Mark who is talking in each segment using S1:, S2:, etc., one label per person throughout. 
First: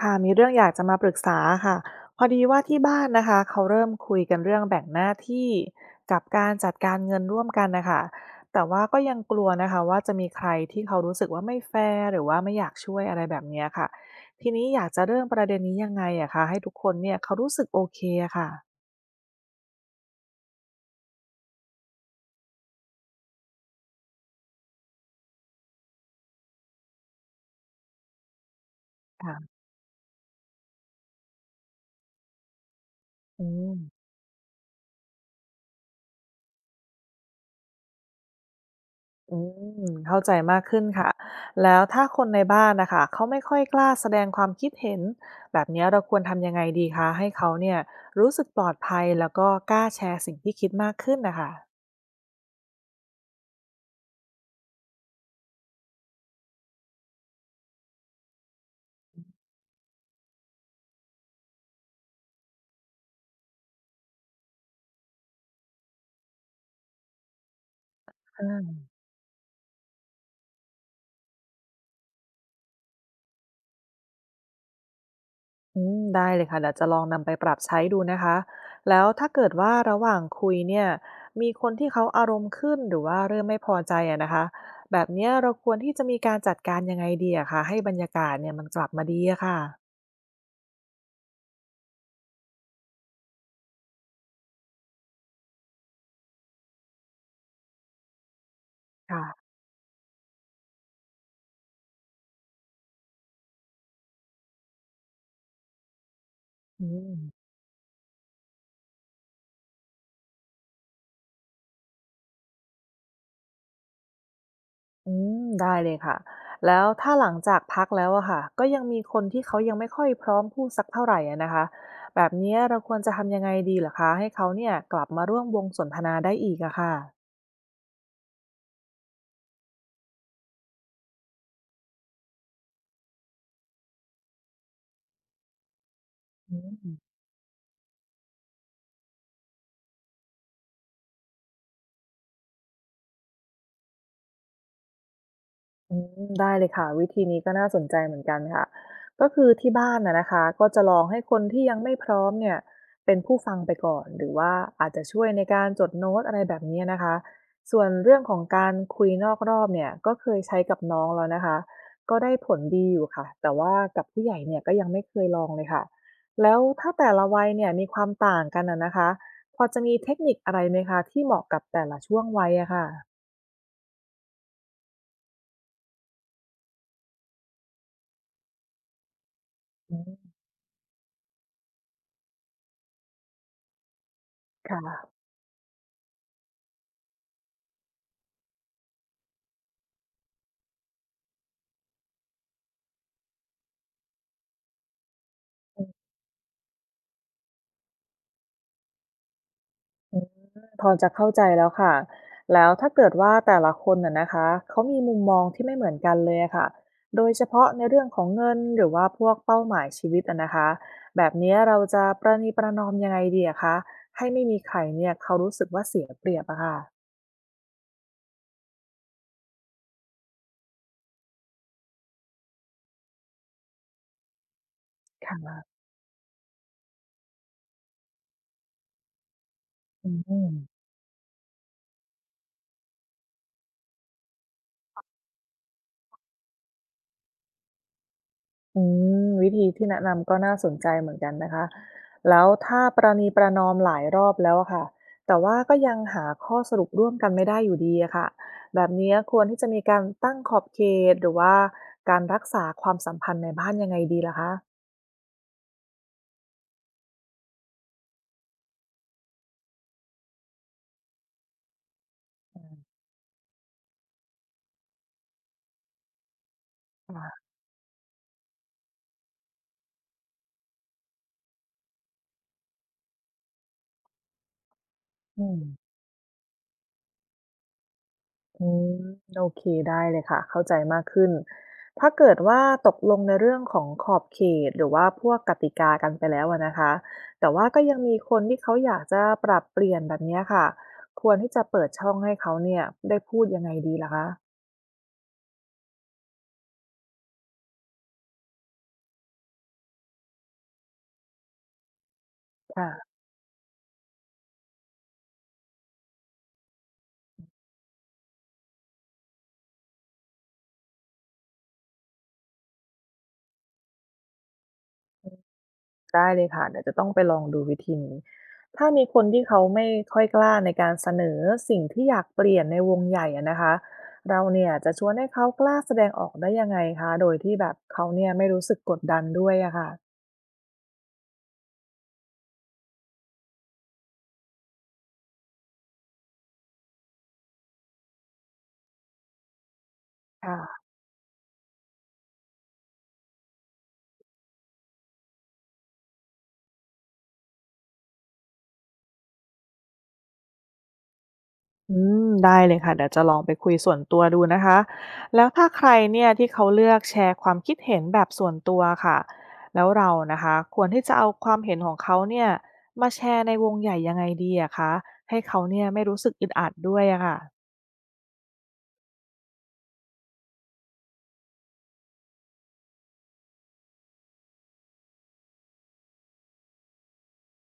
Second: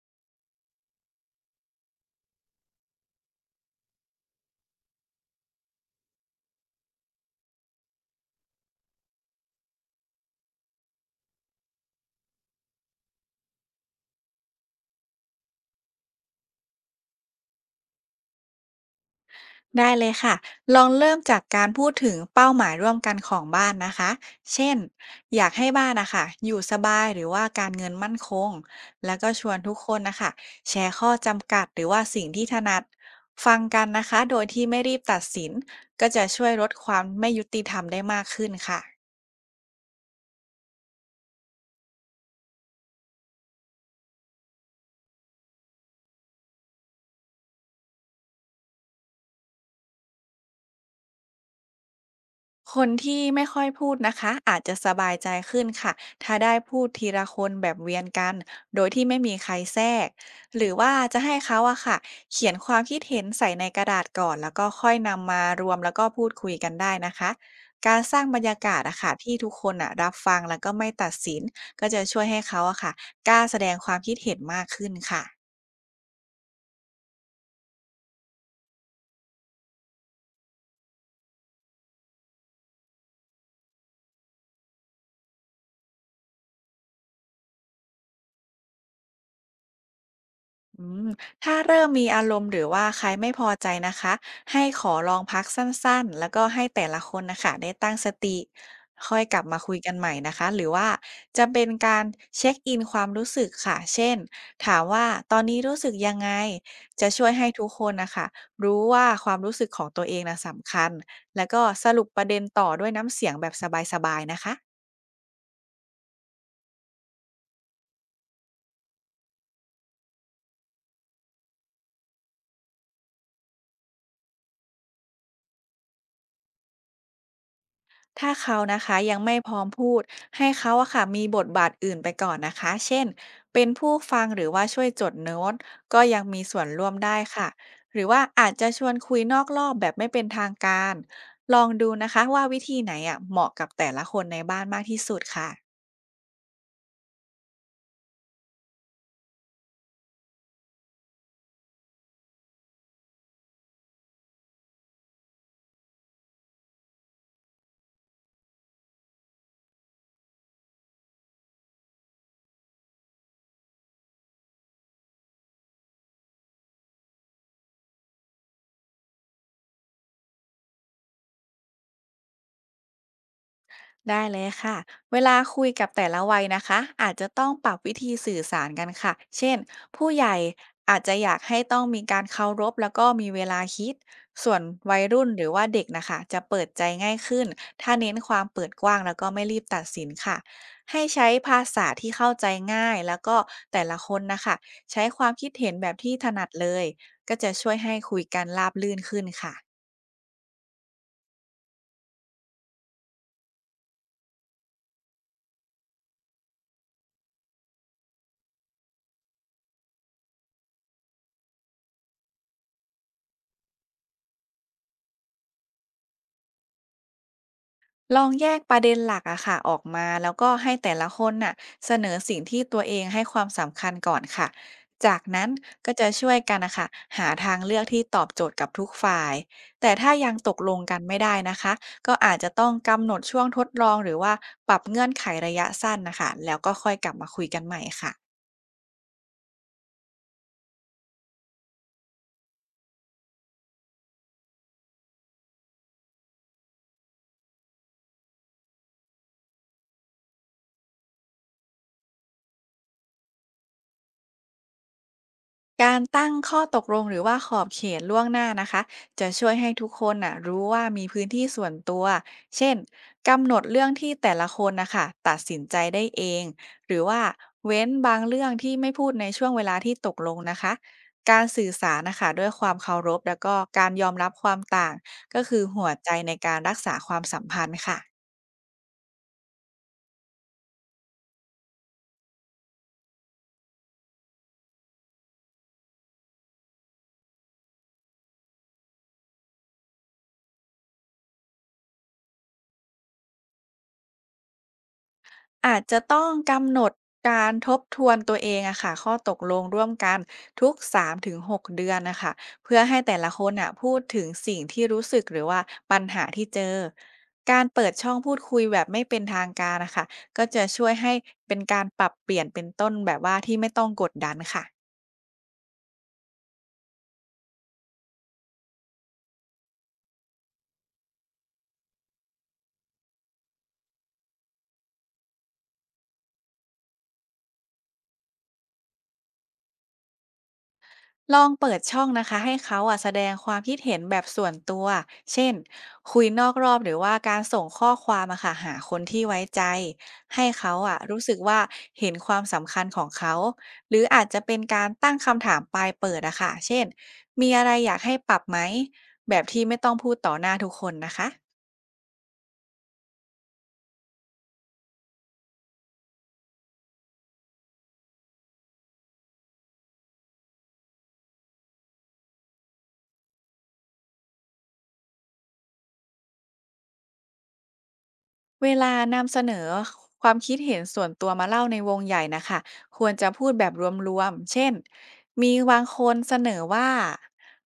S1: ค่ะมีเรื่องอยากจะมาปรึกษาค่ะพอดีว่าที่บ้านนะคะเขาเริ่มคุยกันเรื่องแบ่งหน้าที่กับการจัดการเงินร่วมกันนะคะแต่ว่าก็ยังกลัวนะคะว่าจะมีใครที่เขารู้สึกว่าไม่แฟร์หรือว่าไม่อยากช่วยอะไรแบบเนี้ยค่ะทีนี้อยากจะเริ่มประเด็นนี้ยังไงอะคะให้ทุกคนเนี่ยเขารู้สึกโอเคอะค่ะ
S2: ได้เลยค่ะ ลองเริ่มจากการพูดถึงเป้าหมายร่วมกันของบ้านนะคะ เช่น อยากให้บ้านนะคะอยู่สบายหรือว่าการเงินมั่นคง แล้วก็ช
S1: ค่ะ
S2: วนทุกคนนะคะ แชร์ข้อจำกัดหรือว่าสิ่งที่ถนัด
S1: อื
S2: ฟัง
S1: ม
S2: กันนะคะ โดยที่ไม่รีบตัดสิน ก็จะช่วยลดความไม่ยุติธรรมได้มากขึ้นค่ะ
S1: อืมเข้าใจมากขึ้นค่ะแล้วถ้าคนในบ้านนะคะเขาไม่ค่อยกล้าแสดงความคิดเห็นแบบนี้เราควรทำยังไงดีคะให้เขาเนี่ยรู้สึกปลอดภัยแล้วก็กล้าแชร์สิ่งที่คิดมากขึ้นนะคะ
S2: คนที่ไม่ค่อยพูดนะคะอาจจะสบายใจขึ้นค่ะ ถ้าได้พูดทีละคนแบบเวียนกัน โดยที่ไม่มีใครแทรกหรือว่าจะให้เขาอะค่ะเขียนความคิดเห็นใส่ในกระดาษก่อนแล้วก็ค่อยนำมารวมแล้วก็พูดคุยกันได้นะคะการสร้างบรรยา
S1: อ่า
S2: กาศอะค่ะที่ทุกคนอะรับฟังแล้วก็ไม่ตัดสินก็จะช่วยให้เขาอะค่ะกล้าแสดงความคิดเห็นมากขึ้นค่ะ
S1: อืมได้เลยค่ะเดี๋ยวจะลองนำไปปรับใช้ดูนะคะแล้วถ้าเกิดว่าระหว่างคุยเนี่ยมีคนที่เขาอารมณ์ขึ้นหรือว่าเริ่มไม่พอใจอะนะคะแบบนี้เราควรที่จะมีการจัดการยังไงดีอะคะให้บรรยากาศเนี่ยมันกลับมาดีอะค่ะ
S2: อืมถ้าเริ่มมีอารมณ์หรือว่าใครไม่พอใจนะคะให้ขอลองพักสั้นๆแล้วก็ให้แต่ละคนนะคะได้ตั้งสติค่อ
S1: ค่ะ
S2: ยกลับมาคุยกันใหม่นะคะหรือว่าจะเป็นการเช็คอินความรู้สึกค่ะเช่นถามว่าตอนนี้รู้สึกยังไง
S1: อื
S2: จะ
S1: ม
S2: ช่วยให้ทุกคนนะคะรู้ว่าความรู้สึกของตัวเองนะสำคัญแล้วก็สรุปประเด็นต่อด้วยน้ำเสียงแบบสบายๆนะคะ
S1: อืมได้เลยค่ะแล้วถ้าหลังจากพักแล้วอะค่ะก็ยังมีคนที่เขายังไม่ค่อยพร้อมพูดสักเท่าไหร่อะนะคะแบบเนี้ยเราควรจะทำยังไงดีเหรอคะให้เขาเนี่ยกลับมาร่วมวงสนทนาได้อีกอะค่ะ
S2: ถ้าเขานะคะยังไม่พร้อมพูดให้เขาอะค่ะมีบทบาทอื่นไปก่อนนะคะเช่นเป็นผู้ฟังหรือว่าช่วยจดโน้ตก็ยังมี
S1: อื
S2: ส่วนร่วม
S1: ม
S2: ได้ค่ะหรือว่าอาจจะชวนคุยนอกรอบแบบไม่เป็นทางการลองดูนะคะว่าวิธีไหนอะเหมาะกับแต่ละคนในบ้านมากที่สุดค่ะ
S1: อืมได้เลยค่ะวิธีนี้ก็น่าสนใจเหมือนกันค่ะก็คือที่บ้านนะคะก็จะลองให้คนที่ยังไม่พร้อมเนี่ยเป็นผู้ฟังไปก่อนหรือว่าอาจจะช่วยในการจดโน้ตอะไรแบบนี้นะคะส่วนเรื่องของการคุยนอกรอบเนี่ยก็เคยใช้กับน้องแล้วนะคะก็ได้ผลดีอยู่ค่ะแต่ว่ากับผู้ใหญ่เนี่ยก็ยังไม่เคยลองเลยค่ะแล้วถ้าแต่ละวัยเนี่ยมีความต่างกันน่ะนะคะพอจะมีเทคนิคอะไรไหมคะที่เหมาะกับแต่ละช่วงวัยอะค่ะ
S2: ได้เลยค่ะเวลาคุยกับแต่ละวัยนะคะอาจจะต้องปรับวิธีสื่อสารกันค่ะเช่น
S1: อื
S2: ผู้ให
S1: ม
S2: ญ่อาจจะอยากให้ต้องมีการเคารพแล้วก็มีเวลาคิด ส่วนวัย
S1: ค่ะ
S2: รุ่นหรือว่าเด็กนะคะจะเปิดใจง่ายขึ้นถ้าเน้นความเปิดกว้างแล้วก็ไม่รีบตัดสินค่ะให้ใช้ภาษาที่เข้าใจง่ายแล้วก็แต่ละคนนะคะ ใช้ความคิดเห็นแบบที่ถนัดเลยก็จะช่วยให้คุยกันราบรื่นขึ้นค่ะ
S1: พอจะเข้าใจแล้วค่ะ แล้วถ้าเกิดว่าแต่ละคนน่ะนะคะเขามีมุมมองที่ไม่เหมือนกันเลยอะค่ะ โดยเฉพาะในเรื่องของเงินหรือว่าพวกเป้าหมายชีวิตอะนะคะแบบนี้เราจะประนีประนอมยังไงดีอะคะให้ไม่มีใครเนี่ยเขารู้สึกว่าเสียเปรียบอะค่ะ
S2: ลองแยกประเด็นหลักอะค่ะออกมาแล้วก็ให้แต่ละคนน่ะเสนอสิ่งที่ตัวเองให้ความสำคัญก่อนค่ะจาก
S1: ค่
S2: นั้น
S1: ะ
S2: ก็จะช่วยกันนะคะหาทางเลือกที่ตอบโจทย์กับทุกฝ่าย แต่
S1: อื
S2: ถ้ายังต
S1: ม
S2: กลงกันไม่ได้นะคะก็อาจจะต้องกำหนดช่วงทดลองหรือว่าปรับเงื่อนไขระยะสั้นนะคะแล้วก็ค่อยกลับมาคุยกันใหม่ค่ะ
S1: อืมวิธีที่แนะนำก็น่าสนใจเหมือนกันนะคะแล้วถ้าประนีประนอมหลายรอบแล้วอะค่ะแต่ว่าก็ยังหาข้อสรุปร่วมกันไม่ได้อยู่ดีอะค่ะแบบนี้ควรที่จะมีการตั้งขอบเขตหรือว่าการรักษาความสัมพันธ์ในบ้านยังไงดีล่ะคะ
S2: การตั้งข้อตกลงหรือว่าขอบเขตล่วงหน้านะคะจะช่วยให้ทุกคนน่ะรู้ว่ามีพื้นที่ส่วนตัว
S1: อื
S2: เช่น
S1: ม
S2: กำหนดเรื่องที่แต่ละคนนะคะตัดสินใจได้เองหรือว่า
S1: ค่ะ
S2: เว้นบางเรื่องที่ไม่พูดในช่วงเวลาที่ตกลงนะคะการสื่อสารนะคะด้วยความเคารพแล้วก็การยอมรับความต่างก็
S1: อื
S2: คื
S1: ม
S2: อหัวใจในการรักษาความสัมพันธ์ค่ะ
S1: อืมโอเคได้เลยค่ะเข้าใจมากขึ้นถ้าเกิดว่าตกลงในเรื่องของขอบเขตหรือว่าพวกกติกากันไปแล้วอะนะคะแต่ว่าก็ยังมีคนที่เขาอยากจะปรับเปลี่ยนแบบเนี้ยค่ะควรที่จะเปิดช่องให้เขาเนี่ยได้พูดยังไงดีล่ะคะ
S2: อาจจะต้องกำหนดการทบทวนตัวเองอะค่ะข้อตกลงร่วมกันทุก3-6เดือนนะคะเพื่อให้
S1: ค่ะ
S2: แต่ละคนอะพูดถึงสิ่งที่รู้สึกหรือว่าปัญหาที่เจอการเปิดช่องพูดคุยแบบไม่เป็นทางการนะคะก็จะช่วยให้เป็นการปรับเปลี่ยนเป็นต้นแบบว่าที่ไม่ต้องกดดันค่ะ
S1: ได้เลยค่ะเดี๋ยวจะต้องไปลองดูวิธีนี้ถ้ามีคนที่เขาไม่ค่อยกล้าในการเสนอสิ่งที่อยากเปลี่ยนในวงใหญ่อะนะคะเราเนี่ยจะชวนให้เขากล้าแสดงออกได้ยังไงคะโดยที่แบบเขาเนี่ยไม่รู้สึกกดดันด้วยอะค่ะ
S2: ลองเปิดช่องนะคะให้เขาอ่ะแสดงความคิดเห็นแบบส่วนตัว เช่นคุยนอกรอบหรือว่าการส่งข้อความมาค่ะหาคนที่ไว้ใจให้เขา
S1: ค่ะ
S2: อ่ะรู้สึกว่าเห็นความสำคัญของเขาหรืออาจจะเป็นการตั้งคำถามปลายเปิดอะค่ะเช่นมีอะไรอยากให้ปรับไหมแบบที่ไม่ต้องพูดต่อหน้าทุกคนนะคะ
S1: อืมได้เลยค่ะเดี๋ยวจะลองไปคุยส่วนตัวดูนะคะแล้วถ้าใครเนี่ยที่เขาเลือกแชร์ความคิดเห็นแบบส่วนตัวค่ะแล้วเรานะคะควรที่จะเอาความเห็นของเขาเนี่ยมาแชร์ในวงใหญ่ยังไงดีอะคะให้เขาเนี่ยไม่รู้สึกอึดอัดด้วยอะค่ะ
S2: เวลานำเสนอความคิดเห็นส่วนตัวมาเล่าในวงใหญ่นะคะควรจะพูดแบบรวมๆเช่นมีบางคนเสนอว่า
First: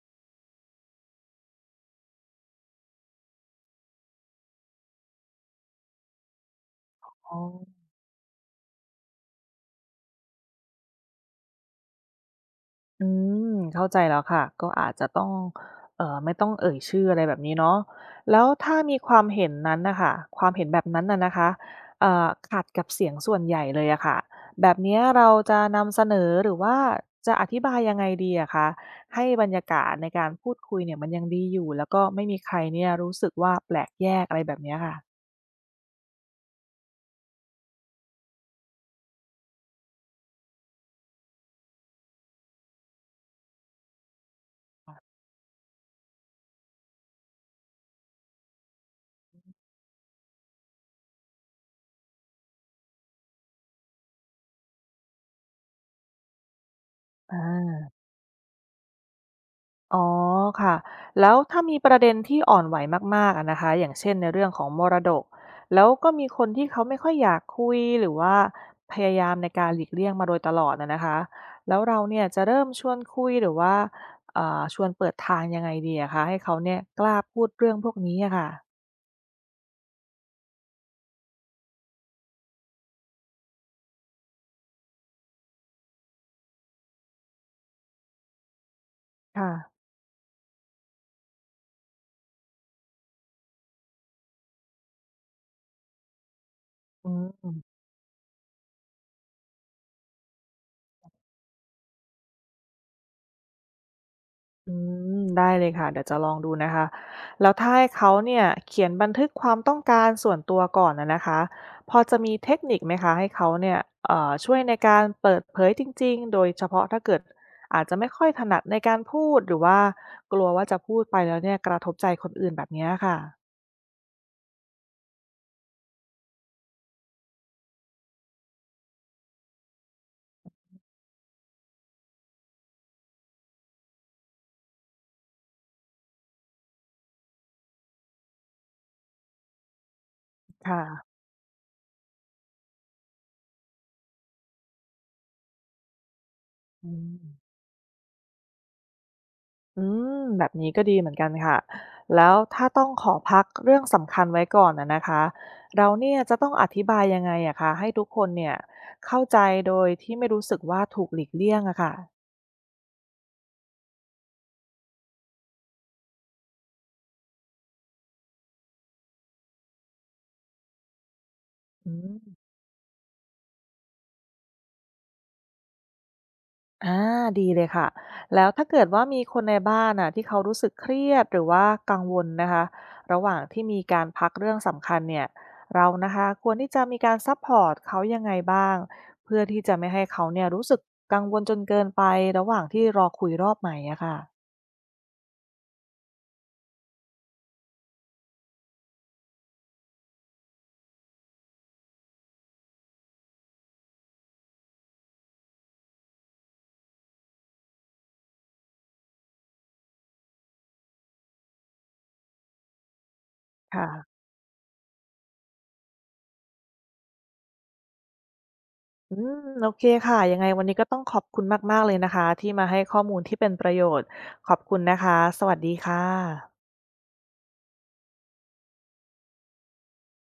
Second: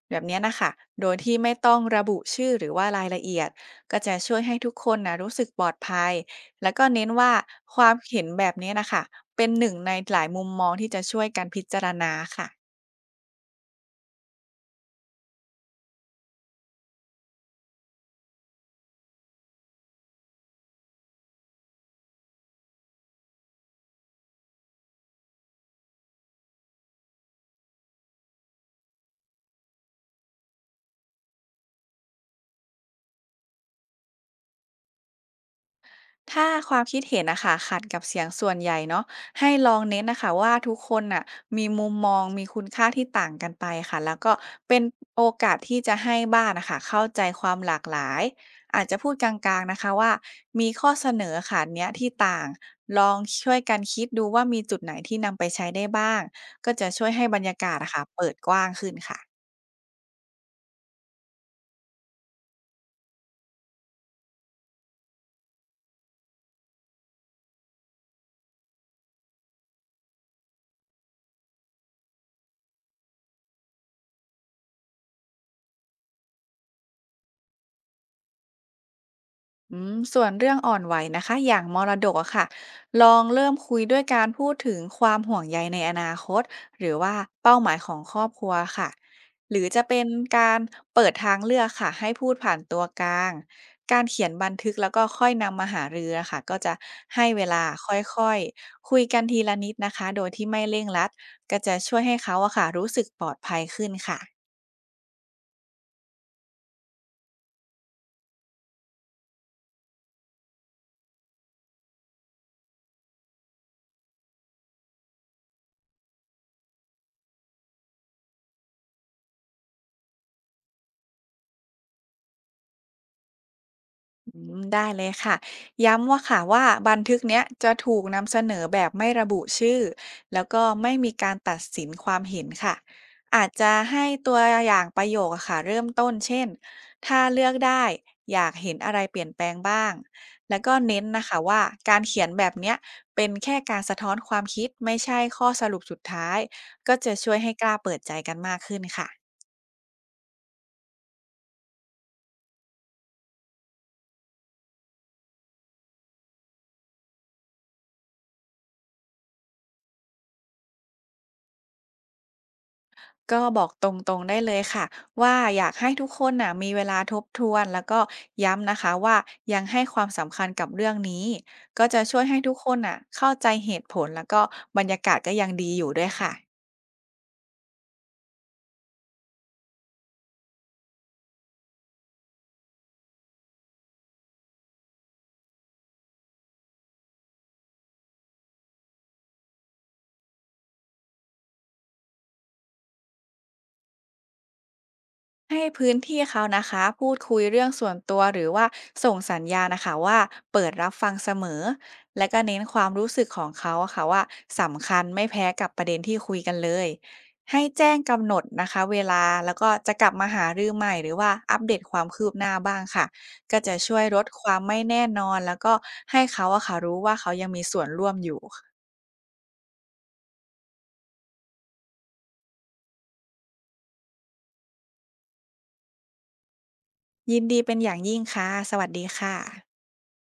S2: แบบเนี้ยนะคะโดยที่ไม่ต้องระบุชื่อหรือว่ารายละเอียดก็จะช่วยให้ทุกคนนะรู้สึกปลอดภัยแล้วก็เน้นว่า
S1: อ๋อ
S2: ความเห็นแบบเนี้ยนะคะเป็นหนึ่งในหลายมุมมองที่จะช่วยกันพิจารณาค่ะ
S1: อืมเข้าใจแล้วค่ะก็อาจจะต้องไม่ต้องเอ่ยชื่ออะไรแบบนี้เนาะแล้วถ้ามีความเห็นนั้นน่ะค่ะความเห็นแบบนั้นน่ะนะคะขัดกับเสียงส่วนใหญ่เลยอะค่ะแบบเนี้ยเราจะนำเสนอหรือว่าจะอธิบายยังไงดีอะคะให้บรรยากาศในการพูดคุยเนี่ยมันยังดีอยู่แล้วก็ไม่มีใครเนี่ยรู้สึกว่าแปลกแยกอะไรแบบเนี้ยค่ะ
S2: ถ้าความคิดเห็นนะค่ะขัดกับเสียงส่วนใหญ่เนาะให้ลองเน้นนะคะว่าทุกคนน่ะมีมุมมองมีคุณค่าที่ต่างกันไปค่ะแล้วก็เป็นโอกาสที่จะให้บ้านนะค่ะเข้าใจความหลากหลายอาจจะพูดกลางๆนะคะว่ามีข้อเสนอค่ะเนี้ยที่ต่างลองช่วยกันคิดดูว่ามีจุดไหนที่นำไปใช้ได้บ้างก็จะช่วยให้
S1: อ
S2: บรรยากาศอะ
S1: า
S2: ค่ะเปิดกว้างขึ้นค่ะ
S1: อ๋อค่ะแล้วถ้ามีประเด็นที่อ่อนไหวมากๆอะนะคะอย่างเช่นในเรื่องของมรดกแล้วก็มีคนที่เขาไม่ค่อยอยากคุยหรือว่าพยายามในการหลีกเลี่ยงมาโดยตลอดนะคะแล้วเราเนี่ยจะเริ่มชวนคุยหรือว่าชวนเปิดทางยังไงดีอะคะให้เขาเนี่ยกล้าพูดเรื่องพวกนี้อะค่ะ
S2: อืมส่วนเรื่องอ่อนไหวนะคะอย่างมรดกอะค่ะลองเริ่มคุยด้วยการพูดถึงความห่วงใยในอนาคตหรือว่าเป้าหมายของครอบครัวค่ะ
S1: ค่ะ
S2: หรือจะเป็นการเปิดทางเลือกค่ะให้พูดผ่านตัวกลางการเขียนบันทึกแล้วก็ค่อยนำมาหารือนะคะก็จะ
S1: อื
S2: ให้เวลา
S1: ม
S2: ค่อยๆคุยกันทีละนิดนะคะโดยที่ไม่เร่งรัดก็จะช่วยให้เขาอะค่ะรู้สึกปลอดภัยขึ้นค่ะ
S1: อืมได้เลยค่ะเดี๋ยวจะลองดูนะคะแล้วถ้าให้เขาเนี่ยเขียนบันทึกความต้องการส่วนตัวก่อนนะคะพอจะมีเทคนิคไหมคะให้เขาเนี่ยช่วยในการเปิดเผยจริงๆ โดยเฉพาะถ้าเกิดอาจจะไม่ค่อยถนัดในการพูดหรือว่ากลัวว่าจะพูดไปแล้วเนี่ยกระทบใจคนอื่นแบบเนี้ยค่ะ
S2: อืมได้เลยค่ะย้ำว่าค่ะว่าบันทึกเนี้ยจะถูกนำเสนอแบบไม่ระบุชื่อแล้วก็ไม่มีการตัดสินความเห็นค่ะอาจจะให้ตัวอย่างประโยคอะค่ะเริ่มต้นเช่นถ้าเลือกได้อยากเห็นอะไรเปลี่ยนแปลงบ้างแล้วก็เน้น
S1: ค่ะ
S2: นะคะว่าการเขียนแบบเนี้ยเป็นแค่การสะท้อนความคิดไม่ใช่ข้อสรุปสุดท้ายก็
S1: อื
S2: จะช่วยให้
S1: ม
S2: กล้าเปิดใจกันมากขึ้นค่ะ
S1: อืมแบบนี้ก็ดีเหมือนกันค่ะแล้วถ้าต้องขอพักเรื่องสำคัญไว้ก่อนนะคะเราเนี่ยจะต้องอธิบายยังไงอะคะให้ทุกคนเนี่ยเข้าใจโดยที่ไม่รู้สึกว่าถูกหลีกเลี่ยงอะค่ะ
S2: ก็บอกตรงๆได้เลยค่ะว่าอยากให้ทุกคนน่ะมีเวลาทบทวนแล้วก็ย้ำนะคะว่ายังให้ความสำคัญกับเรื่องนี้ก็
S1: อื
S2: จะช่
S1: ม
S2: วยให้ทุกคนน่ะเข้าใจเหตุผลแล้วก็บรรยากาศก็ยังดีอยู่ด้วยค่ะ
S1: อาดีเลยค่ะแล้วถ้าเกิดว่ามีคนในบ้านน่ะที่เขารู้สึกเครียดหรือว่ากังวลนะคะระหว่างที่มีการพักเรื่องสำคัญเนี่ยเรานะคะควรที่จะมีการซัพพอร์ตเขายังไงบ้างเพื่อที่จะไม่ให้เขาเนี่ยรู้สึกกังวลจนเกินไประหว่างที่รอคุยรอบใหม่อะค่ะ
S2: ให้พื้นที่เขานะคะพูดคุยเรื่องส่วนตัวหรือว่าส่งสัญญาณนะคะว่าเปิดรับฟังเสมอและก็เน้นความรู้สึกของเขาอะค่ะว่าสำคัญไม่แพ้กับประเด็นที่คุยกันเลยให้แจ้งกำหนดนะคะเวลาแล้วก็จะกลับมาหารือใหม่หรือว่าอัปเดตความคืบหน้าบ้างค่ะก็จะ
S1: ค่ะ
S2: ช่วยลดความไม่แน่นอนแล้วก็ให้เขาอะค่ะรู้ว่าเขายังมีส่วนร่วมอยู่
S1: อืมโอเคค่ะยังไงวันนี้ก็ต้องขอบคุณมากๆเลยนะคะที่มาให้ข้อมูลที่เป็นประโยชน์ขอบคุณนะคะสวัสดีค่ะ
S2: ยินดีเป็นอย่างยิ่งค่ะสวัสดีค่ะ